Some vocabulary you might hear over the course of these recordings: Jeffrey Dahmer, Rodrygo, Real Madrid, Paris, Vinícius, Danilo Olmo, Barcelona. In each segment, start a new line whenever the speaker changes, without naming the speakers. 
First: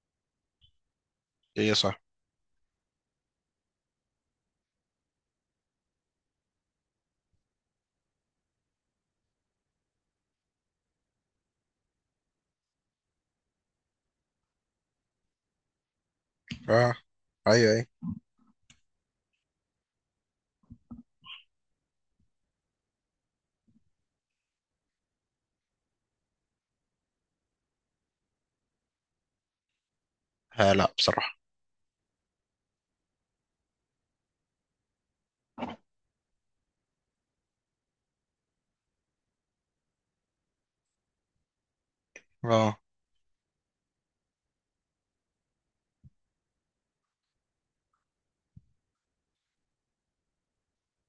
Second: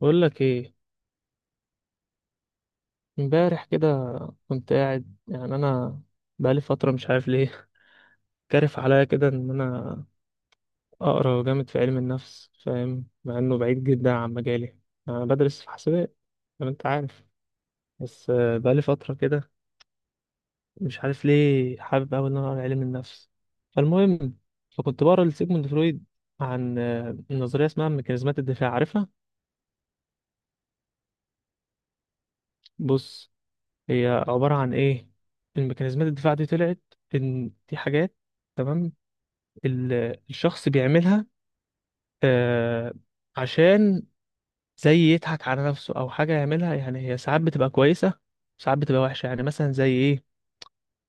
بقول لك ايه.
ايه صح.
امبارح كده كنت قاعد، انا بقالي فتره مش عارف ليه. كارف عليا كده ان انا اقرا جامد في علم النفس، فاهم؟ مع انه بعيد جدا عن مجالي، انا بدرس في حسابات زي ما انت
اه.
عارف.
ايوه، ايوه.
بس بقالي فتره كده مش عارف ليه حابب اوي ان انا اقرا علم النفس. فالمهم، فكنت بقرا لسيجموند فرويد عن نظريه اسمها ميكانيزمات الدفاع، عارفها؟
آه، لا بصراحة.
بص، هي عباره عن ايه؟ الميكانيزمات الدفاع دي طلعت ان دي حاجات، تمام؟ الشخص بيعملها
اه،
آه، عشان زي يضحك على نفسه او حاجه يعملها. يعني هي ساعات بتبقى كويسه، ساعات بتبقى وحشه. يعني مثلا زي ايه؟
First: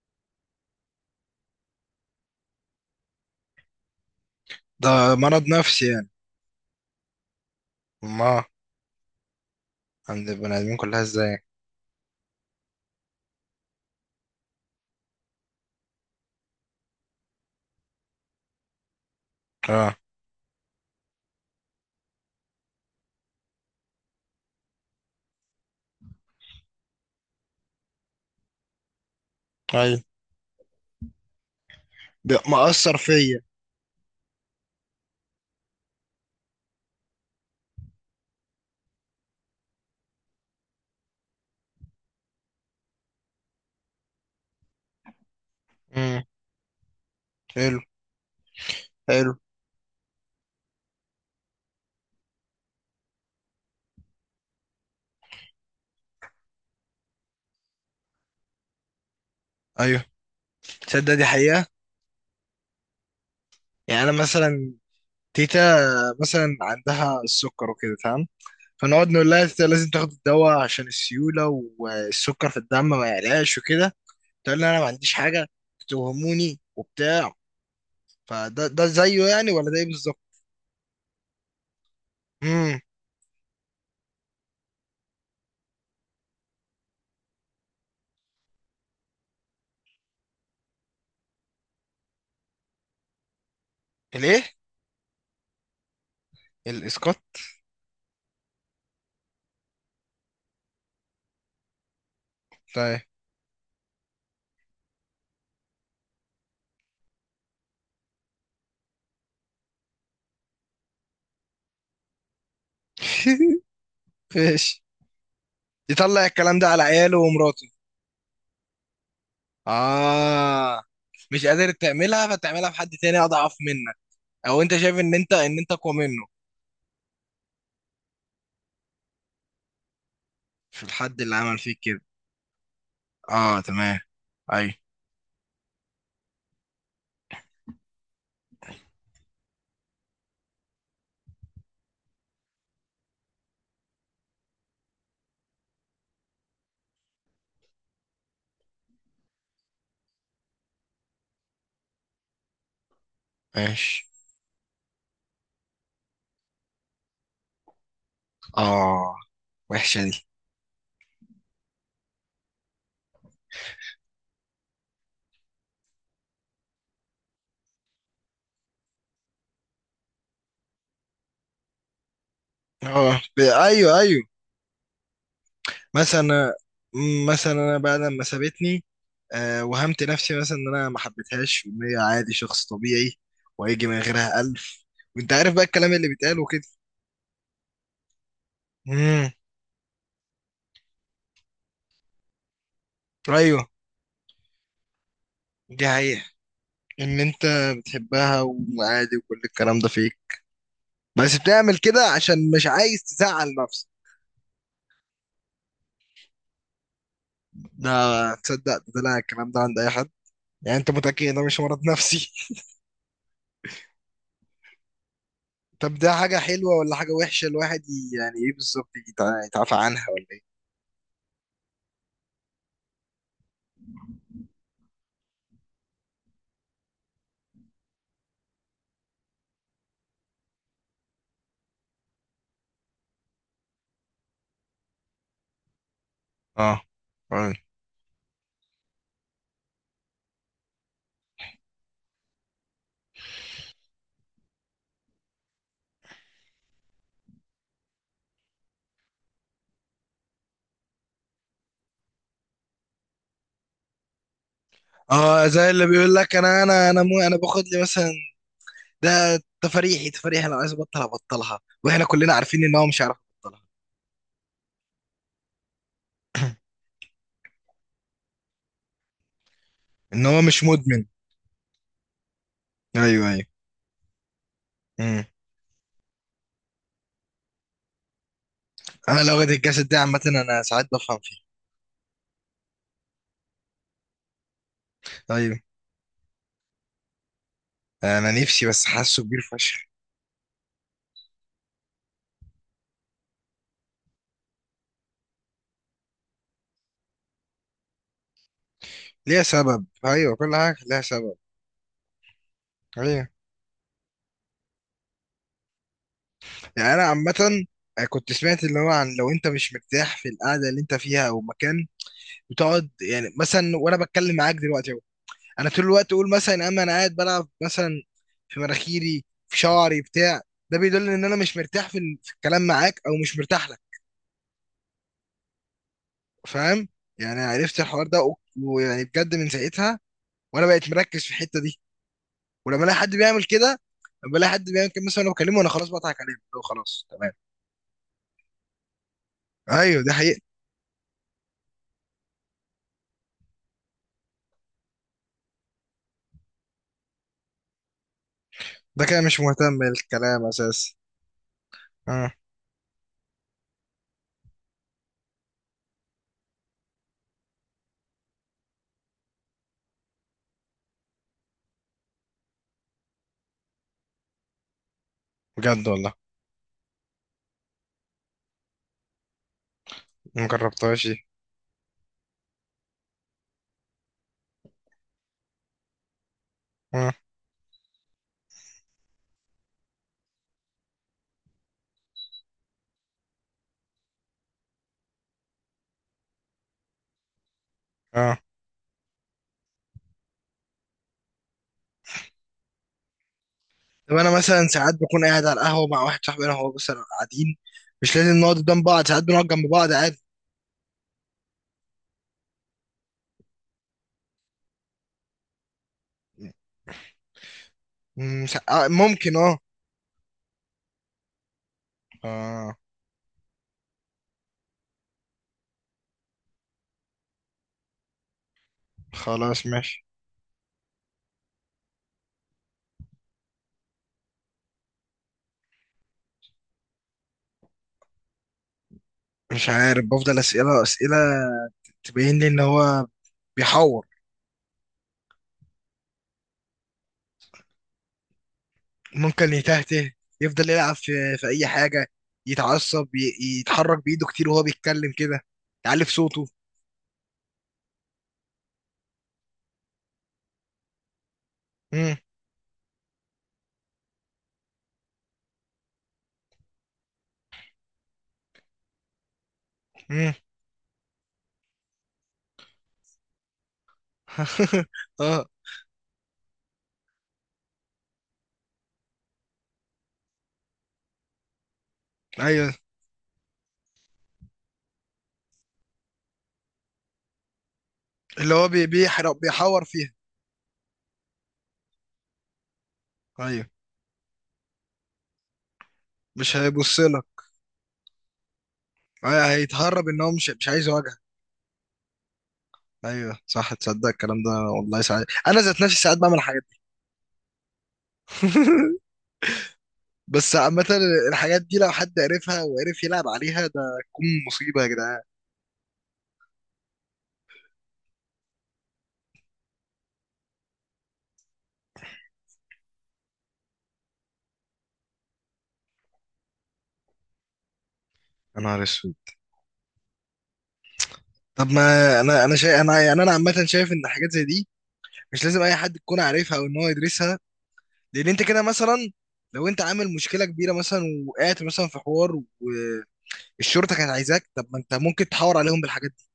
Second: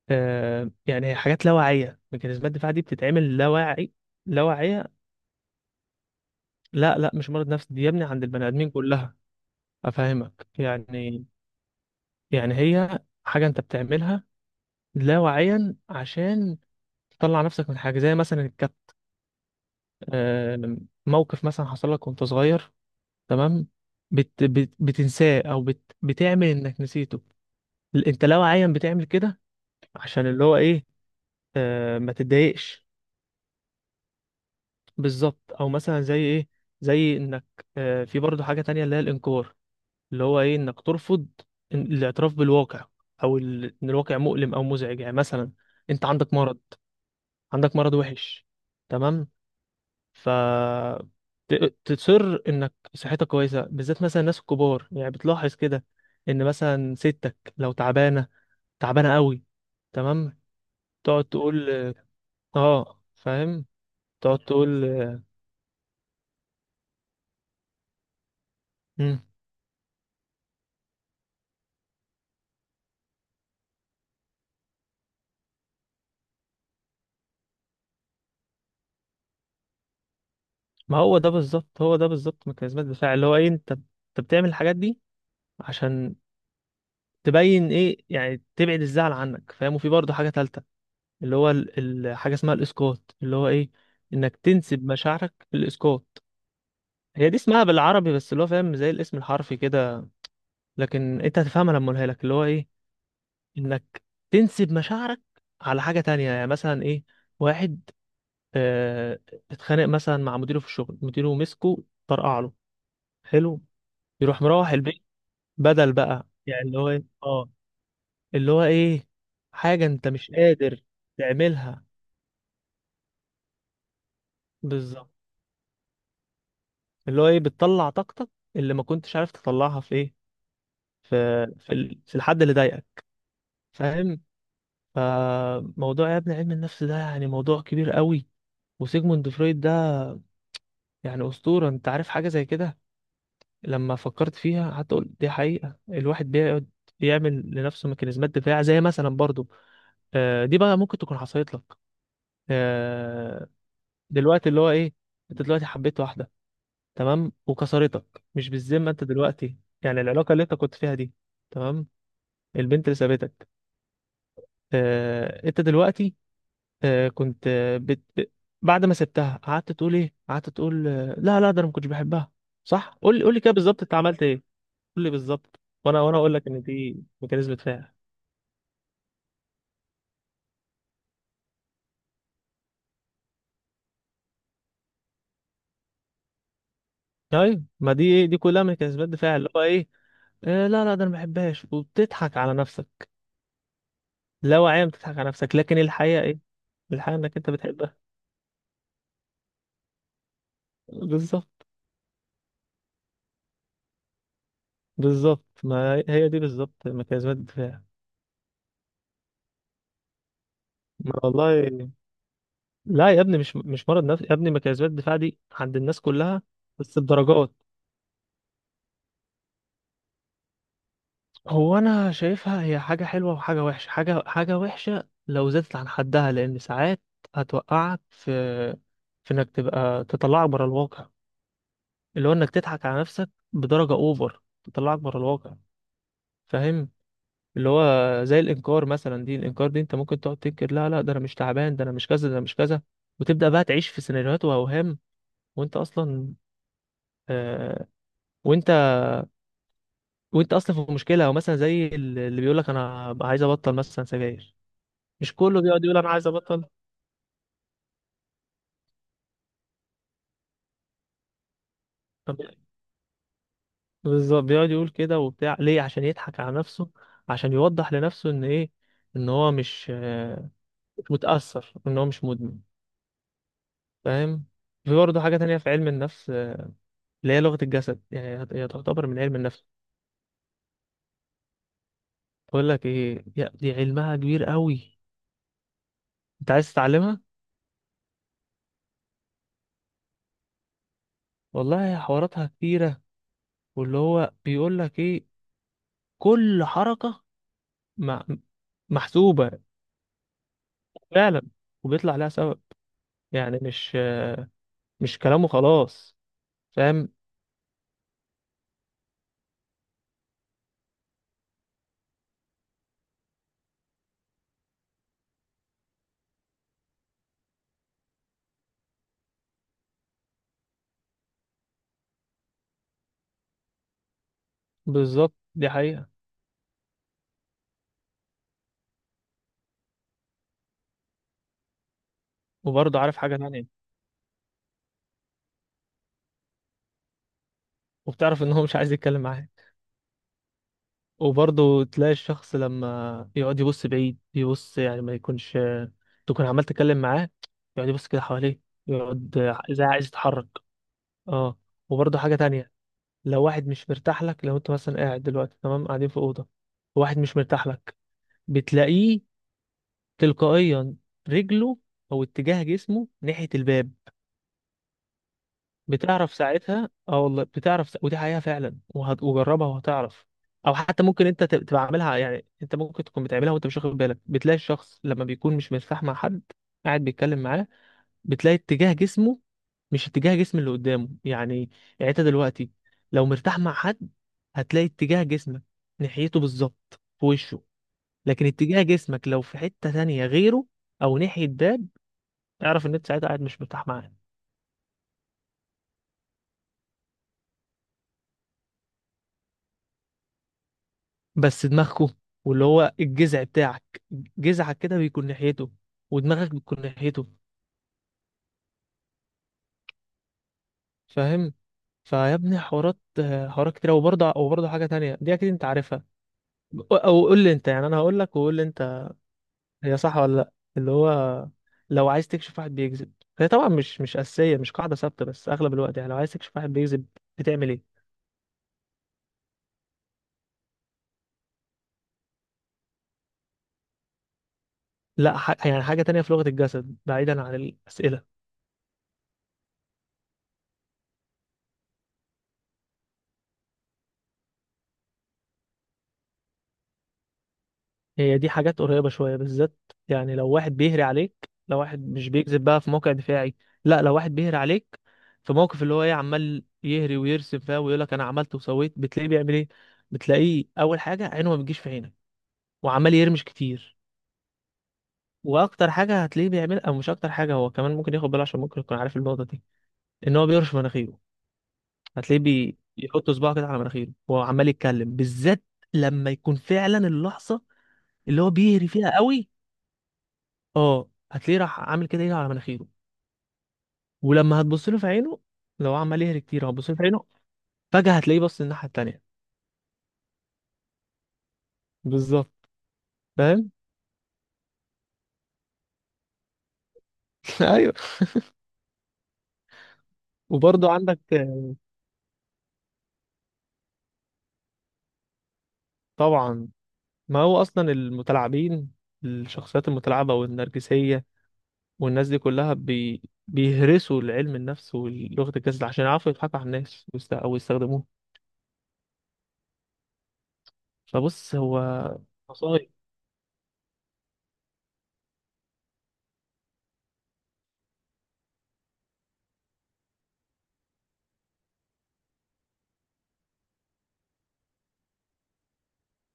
يعني هي حاجات لا واعيه، ميكانيزمات الدفاع دي بتتعمل لا واعي، لا واعيه.
ده مرض نفسي يعني؟
لا لا، مش مرض نفسي، دي يا ابني عند
ما
البني ادمين كلها.
عند
افهمك
البني ادمين كلها
يعني؟
ازاي؟
يعني هي حاجه انت بتعملها لا واعيا عشان تطلع نفسك من حاجه، زي مثلا الكت،
اه،
آه، موقف مثلا حصل لك وانت صغير، تمام؟ بت بتنساه او بتعمل انك نسيته. انت لو عيان بتعمل كده
ايوه.
عشان اللي هو ايه، ما
ده
تتضايقش.
مأثر فيا.
بالظبط، او مثلا زي ايه، زي انك في برضه حاجة تانية اللي هي الانكار، اللي هو ايه انك ترفض الاعتراف بالواقع، او ان الواقع مؤلم او مزعج. يعني مثلا انت
امم
عندك مرض، عندك
حلو.
مرض وحش، تمام؟
حلو.
ف تصر انك صحتك كويسه. بالذات مثلا الناس الكبار، يعني بتلاحظ كده ان مثلا ستك لو تعبانه، تعبانه قوي،
ايوه،
تمام؟
تصدق
تقعد
دي حقيقة؟
تقول، اه فاهم،
يعني انا
تقعد
مثلا،
تقول
تيتا مثلا عندها السكر وكده، تمام. فنقعد
مم.
نقول لها تيتا لازم تاخد الدواء عشان السيولة والسكر في الدم ما يعلاش وكده. تقول لي انا ما عنديش حاجة، تتوهموني وبتاع. فده زيه يعني، ولا ده ايه بالظبط؟
ما هو ده بالظبط، هو ده بالظبط
امم
ميكانيزمات الدفاع. اللي هو ايه، انت بتعمل الحاجات دي عشان تبين ايه، يعني تبعد الزعل عنك، فاهم؟ وفي برضه حاجه ثالثه اللي هو حاجه اسمها الاسقاط. اللي هو ايه، انك
الايه؟
تنسب مشاعرك للاسقاط. هي دي
الاسقاط؟
اسمها بالعربي، بس اللي هو فاهم زي الاسم الحرفي كده، لكن انت هتفهمها لما اقولها لك. اللي هو ايه، انك تنسب مشاعرك على حاجة تانية. يعني مثلا ايه؟ واحد اه اتخانق مثلا مع مديره في الشغل، مديره مسكه طرقع له، حلو، يروح مروح
ماشي.
البيت بدل
يطلع
بقى،
الكلام
يعني
ده
اللي
على
هو ايه
عياله
اه،
ومراته.
اللي هو ايه حاجة انت مش
اه،
قادر
مش قادر
تعملها،
تعملها، فتعملها في حد تاني اضعف منك، او انت شايف
بالظبط.
ان انت اقوى منه.
اللي هو ايه، بتطلع طاقتك اللي ما كنتش عارف تطلعها في ايه،
في الحد اللي عمل فيك كده.
في الحد اللي ضايقك،
اه، تمام.
فاهم؟
ايوه،
فموضوع يا ابني علم النفس ده يعني موضوع كبير قوي، وسيجموند فرويد ده يعني أسطورة، انت عارف حاجة زي كده؟ لما فكرت فيها حتى قلت دي حقيقة، الواحد بيقعد يعمل لنفسه ميكانيزمات دفاع. زي مثلا برضو دي بقى ممكن تكون حصلت لك، آه،
ماشي.
دلوقتي اللي هو ايه، انت دلوقتي حبيت واحدة، تمام؟ وكسرتك، مش بالذمة انت
اه،
دلوقتي، يعني
وحشة دي.
العلاقة اللي انت كنت فيها دي، تمام؟ البنت اللي سابتك، انت دلوقتي، آه، كنت آه، بت... ب- بعد ما سبتها قعدت تقول ايه، قعدت تقول لا لا، ده انا ما كنتش بحبها. صح؟ قول
اه،
لي، قول لي كده بالظبط، انت
ايوه
عملت
ايوه.
ايه؟ قول لي بالظبط، وانا اقول لك
مثلا،
ان دي
مثلا
ميكانيزم
انا
دفاع.
بعد ما سابتني، وهمت نفسي مثلا ان انا ما حبيتهاش وان هي عادي، شخص طبيعي، وهيجي من غيرها الف، وانت عارف بقى الكلام اللي بيتقال وكده.
ايوه، ما دي ايه، دي كلها ميكانيزمات
امم.
دفاع. اللي هو ايه، لا لا ده انا ما بحبهاش، وبتضحك على نفسك
ايوه،
لا واعية، بتضحك على نفسك، لكن
دي
الحقيقة
حقيقة.
ايه؟ الحقيقة
ان
انك
انت
انت بتحبها.
بتحبها، وعادي، وكل الكلام ده فيك. بس
بالظبط،
بتعمل كده عشان مش عايز تزعل نفسك.
بالظبط، ما هي دي بالظبط ميكانيزمات الدفاع.
ده تصدق ده لا الكلام ده عند اي حد؟ يعني انت
ما
متأكد ان ده مش مرض
والله
نفسي؟
لا يا ابني، مش مرض نفسي يا ابني، مكيزات الدفاع دي عند
طب
الناس
ده حاجة
كلها.
حلوة ولا
بس
حاجة وحشة؟
بدرجات،
الواحد يعني ايه بالظبط يتعافى عنها ولا ايه؟
هو انا شايفها هي حاجه حلوه وحاجه وحشه. حاجه وحشه لو زادت عن حدها، لان ساعات هتوقعك في انك تبقى، تطلعك بره الواقع. اللي هو انك تضحك على نفسك بدرجه اوفر، تطلعك بره الواقع،
اه،
فاهم؟
فاهم.
اللي هو زي الانكار مثلا. دي الانكار دي انت ممكن تقعد تنكر، لا لا ده انا مش تعبان، ده انا مش كذا، ده انا مش كذا، وتبدا بقى تعيش في سيناريوهات واوهام، وانت اصلا آه، وانت وانت اصلا في مشكله. او مثلا زي اللي بيقول لك انا عايز ابطل مثلا سجاير، مش
اه،
كله
زي
بيقعد
اللي
يقول انا
بيقول
عايز
لك انا
ابطل؟
انا انا مو انا باخد لي مثلا. ده تفريحي، تفريحي. لو عايز ابطل هبطلها، واحنا كلنا
طب
عارفين ان هو مش عارف يبطلها.
بالظبط، بيقعد يقول كده وبتاع ليه؟ عشان يضحك على نفسه، عشان يوضح لنفسه ان ايه، ان هو مش
ان هو مش
مش
مدمن.
متاثر، ان هو مش مدمن،
ايوه.
فاهم؟ في برضه
ايوه.
حاجه تانية في علم النفس اللي هي لغه الجسد، يعني هي تعتبر من
انا
علم
لو غدا
النفس.
الجسد ده عامه، انا ساعات بفهم فيه.
بقول لك ايه دي علمها كبير قوي،
ايوه.
انت عايز تتعلمها؟
انا نفسي، بس حاسه كبير فشخ.
والله حواراتها كتيره، واللي هو بيقول لك ايه، كل حركه م-
ليها
محسوبة.
سبب، ايوه، كل حاجه ليها سبب.
فعلا، وبيطلع لها سبب.
ايوه،
يعني مش، مش كلامه خلاص،
يعني انا
فاهم؟
عامه، كنت سمعت اللي هو عن لو انت مش مرتاح في القعده اللي انت فيها او مكان بتقعد. يعني مثلا وانا بتكلم معاك دلوقتي اهو، انا طول الوقت اقول مثلا اما انا قاعد بلعب مثلا في مناخيري، في شعري، بتاع. ده بيدل ان انا مش مرتاح في في الكلام معاك، او مش مرتاح لك.
بالظبط، دي حقيقة.
فاهم؟ يعني عرفت الحوار ده، ويعني بجد من ساعتها وانا بقيت مركز في الحته دي. ولما الاقي
وبرضه
حد
عارف حاجة
بيعمل كده،
تانية،
لما الاقي حد بيعمل كده مثلا انا بكلمه، انا خلاص بضحك عليه، اللي هو خلاص تمام.
وبتعرف ان هو مش عايز يتكلم معاك.
ايوه، دي حقيقة.
وبرضه تلاقي الشخص لما يقعد يبص بعيد، يبص يعني ما يكونش تكون عمال تتكلم معاه، يقعد يبص كده حواليه،
ده كده مش
يقعد
مهتم
زي عايز
بالكلام
يتحرك.
اساسا.
اه، وبرضه
اه،
حاجة تانية، لو واحد مش مرتاح لك، لو انت مثلا قاعد دلوقتي، تمام، قاعدين في أوضة، واحد مش مرتاح لك، بتلاقيه تلقائيا رجله او اتجاه جسمه ناحية الباب.
بجد والله.
بتعرف ساعتها، اه والله بتعرف ودي حقيقة فعلا، وهتجربها وهتعرف.
ما
او
جربتهاش
حتى
دي.
ممكن انت تبقى عاملها، يعني انت ممكن تكون بتعملها وانت مش واخد بالك. بتلاقي الشخص لما بيكون مش مرتاح مع حد، قاعد
اه.
بيتكلم معاه، بتلاقي اتجاه جسمه مش اتجاه جسم اللي قدامه. يعني يعني انت دلوقتي لو مرتاح مع حد، هتلاقي اتجاه جسمك ناحيته بالظبط في وشه،
اه.
لكن اتجاه جسمك لو في حتة تانية غيره او ناحية باب، اعرف ان انت ساعتها قاعد مش مرتاح معاه.
طب انا مثلا ساعات بكون قاعد على القهوة مع واحد صاحبي، انا هو مثلا قاعدين، مش لازم نقعد قدام بعض، ساعات بنقعد جنب بعض عادي.
بس دماغكو واللي هو الجذع بتاعك، جذعك كده بيكون ناحيته، ودماغك بتكون ناحيته،
ممكن. اه.
فاهم؟ فيا ابني
اه،
حوارات، حوارات كتير. وبرضه حاجة تانية دي اكيد انت عارفها، او أو قول لي انت، يعني انا هقول لك وقول لي انت
خلاص
هي
ماشي.
صح ولا لا. اللي هو لو عايز تكشف واحد بيكذب، هي طبعا مش أساسية، مش قاعدة ثابتة، بس اغلب الوقت. يعني لو عايز تكشف واحد بيكذب، بتعمل ايه؟
مش عارف، بفضل اسئلة اسئلة تبين لي ان هو بيحور.
لا ح... يعني حاجة تانية في لغة الجسد بعيدا عن الأسئلة.
ممكن يتهته، يفضل يلعب في اي حاجه، يتعصب، يتحرك بايده كتير وهو بيتكلم كده، يعلي في صوته.
هي دي حاجات قريبة شوية بالذات، يعني لو واحد بيهري عليك، لو واحد
امم.
مش بيكذب، بقى في موقع دفاعي. لا، لو واحد بيهري عليك في موقف، اللي هو ايه، عمال يهري ويرسم فيها ويقول لك انا عملت وسويت، بتلاقيه بيعمل ايه؟
امم.
بتلاقيه اول حاجة عينه ما بتجيش في عينك، وعمال يرمش كتير.
اه،
واكتر حاجة هتلاقيه بيعمل، او مش اكتر حاجة، هو كمان ممكن ياخد باله عشان ممكن يكون عارف النقطة دي، ان هو بيرش مناخيره. هتلاقيه
ايوه.
بيحط صباعه كده على مناخيره وهو عمال يتكلم، بالذات لما يكون فعلا اللحظة اللي هو
اللي هو بي-
بيهري فيها
بيحرق
قوي.
بيحور فيها.
اه، هتلاقيه راح عامل كده ايده على مناخيره.
ايوه،
ولما هتبص له في عينه، لو عمال يهري
مش
كتير هتبص له
هيبص
في
لك.
عينه، فجأة هتلاقيه بص الناحية التانية.
ايوه، هيتهرب، ان هو مش عايز يواجهك.
بالظبط،
ايوه،
فاهم؟
صح، تصدق الكلام ده؟ والله، ساعات انا ذات نفسي ساعات بعمل الحاجات دي.
ايوه.
بس عامة،
وبرضه عندك،
الحاجات دي لو حد عرفها وعرف يلعب عليها، ده تكون مصيبة يا جدعان.
طبعا، ما هو اصلا المتلاعبين، الشخصيات المتلاعبة والنرجسية والناس دي كلها بيهرسوا العلم النفس ولغة الجسد عشان يعرفوا يضحكوا على الناس او يستخدموه.
يا نهار اسود.
فبص
طب
هو
ما انا شايف.
مصايب.
انا يعني انا عامه شايف ان حاجات زي دي مش لازم اي حد يكون عارفها او ان هو يدرسها. لان انت كده مثلا، لو انت عامل مشكله كبيره مثلا، وقعت مثلا في حوار والشرطه كانت عايزاك، طب ما انت ممكن تحاور عليهم بالحاجات دي.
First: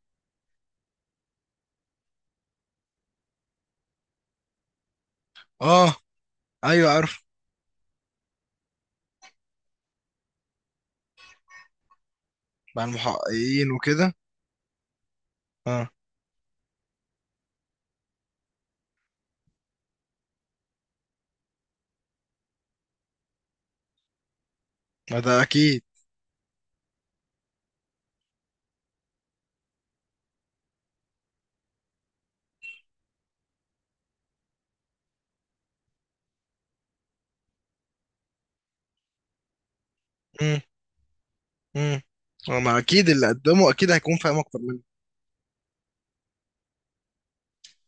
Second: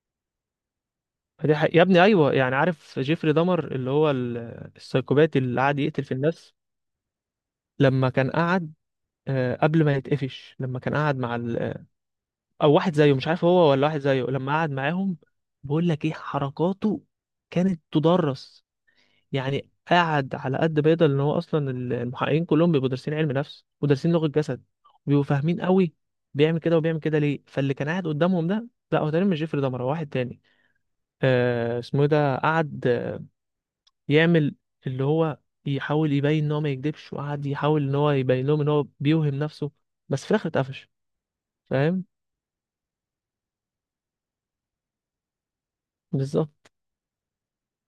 فدي حقيقة. يا ابني ايوه، يعني عارف جيفري دمر اللي هو السايكوباتي اللي قاعد
اه،
يقتل في الناس؟
ايوه عارف.
لما كان قعد قبل ما يتقفش، لما كان قعد مع او
مع
واحد زيه، مش عارف
المحققين
هو ولا واحد
وكده.
زيه، لما قعد معاهم، بقول
اه،
لك ايه، حركاته كانت تدرس. يعني قعد على قد ما يقدر، ان هو اصلا المحققين كلهم بيبقوا دارسين علم نفس ودارسين لغة جسد،
ما
وبيبقوا
ده
فاهمين
اكيد.
قوي. بيعمل كده وبيعمل كده ليه؟ فاللي كان قاعد قدامهم ده، لا هو تقريبا مش جيفري دمر، هو واحد تاني، آه اسمه ايه ده، قعد يعمل اللي هو يحاول يبين ان هو ما يكدبش، وقعد يحاول ان هو يبين لهم ان هو بيوهم نفسه، بس في الاخر
امم.
اتقفش،
امم.
فاهم؟
ما اكيد اللي قدمه اكيد هيكون فاهم اكتر مني.
بالظبط.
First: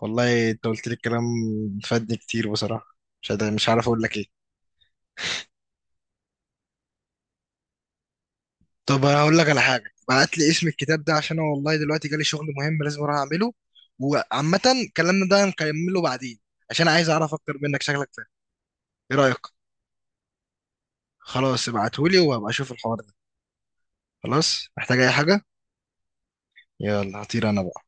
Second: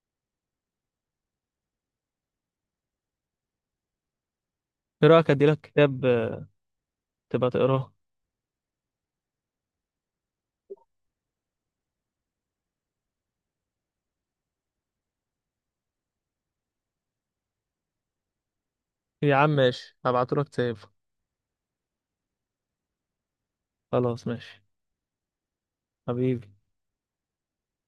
والله انت قلت لي الكلام، فادني كتير بصراحه. مش عارف اقول لك ايه.
ايه رايك اديلك كتاب تبقى تقراه؟
طب انا اقول لك على حاجه، بعت لي اسم الكتاب ده عشان انا والله دلوقتي جالي شغل مهم لازم اروح اعمله، وعامه كلامنا ده نكمله بعدين، عشان عايز اعرف اكتر منك، شكلك فاهم. ايه رايك؟
يا عم ماشي، هبعتهولك تسيب.
خلاص، ابعتهولي وهبقى اشوف الحوار ده.
خلاص ماشي،
خلاص، محتاج اي حاجه؟
حبيبي.
يلا هطير انا بقى.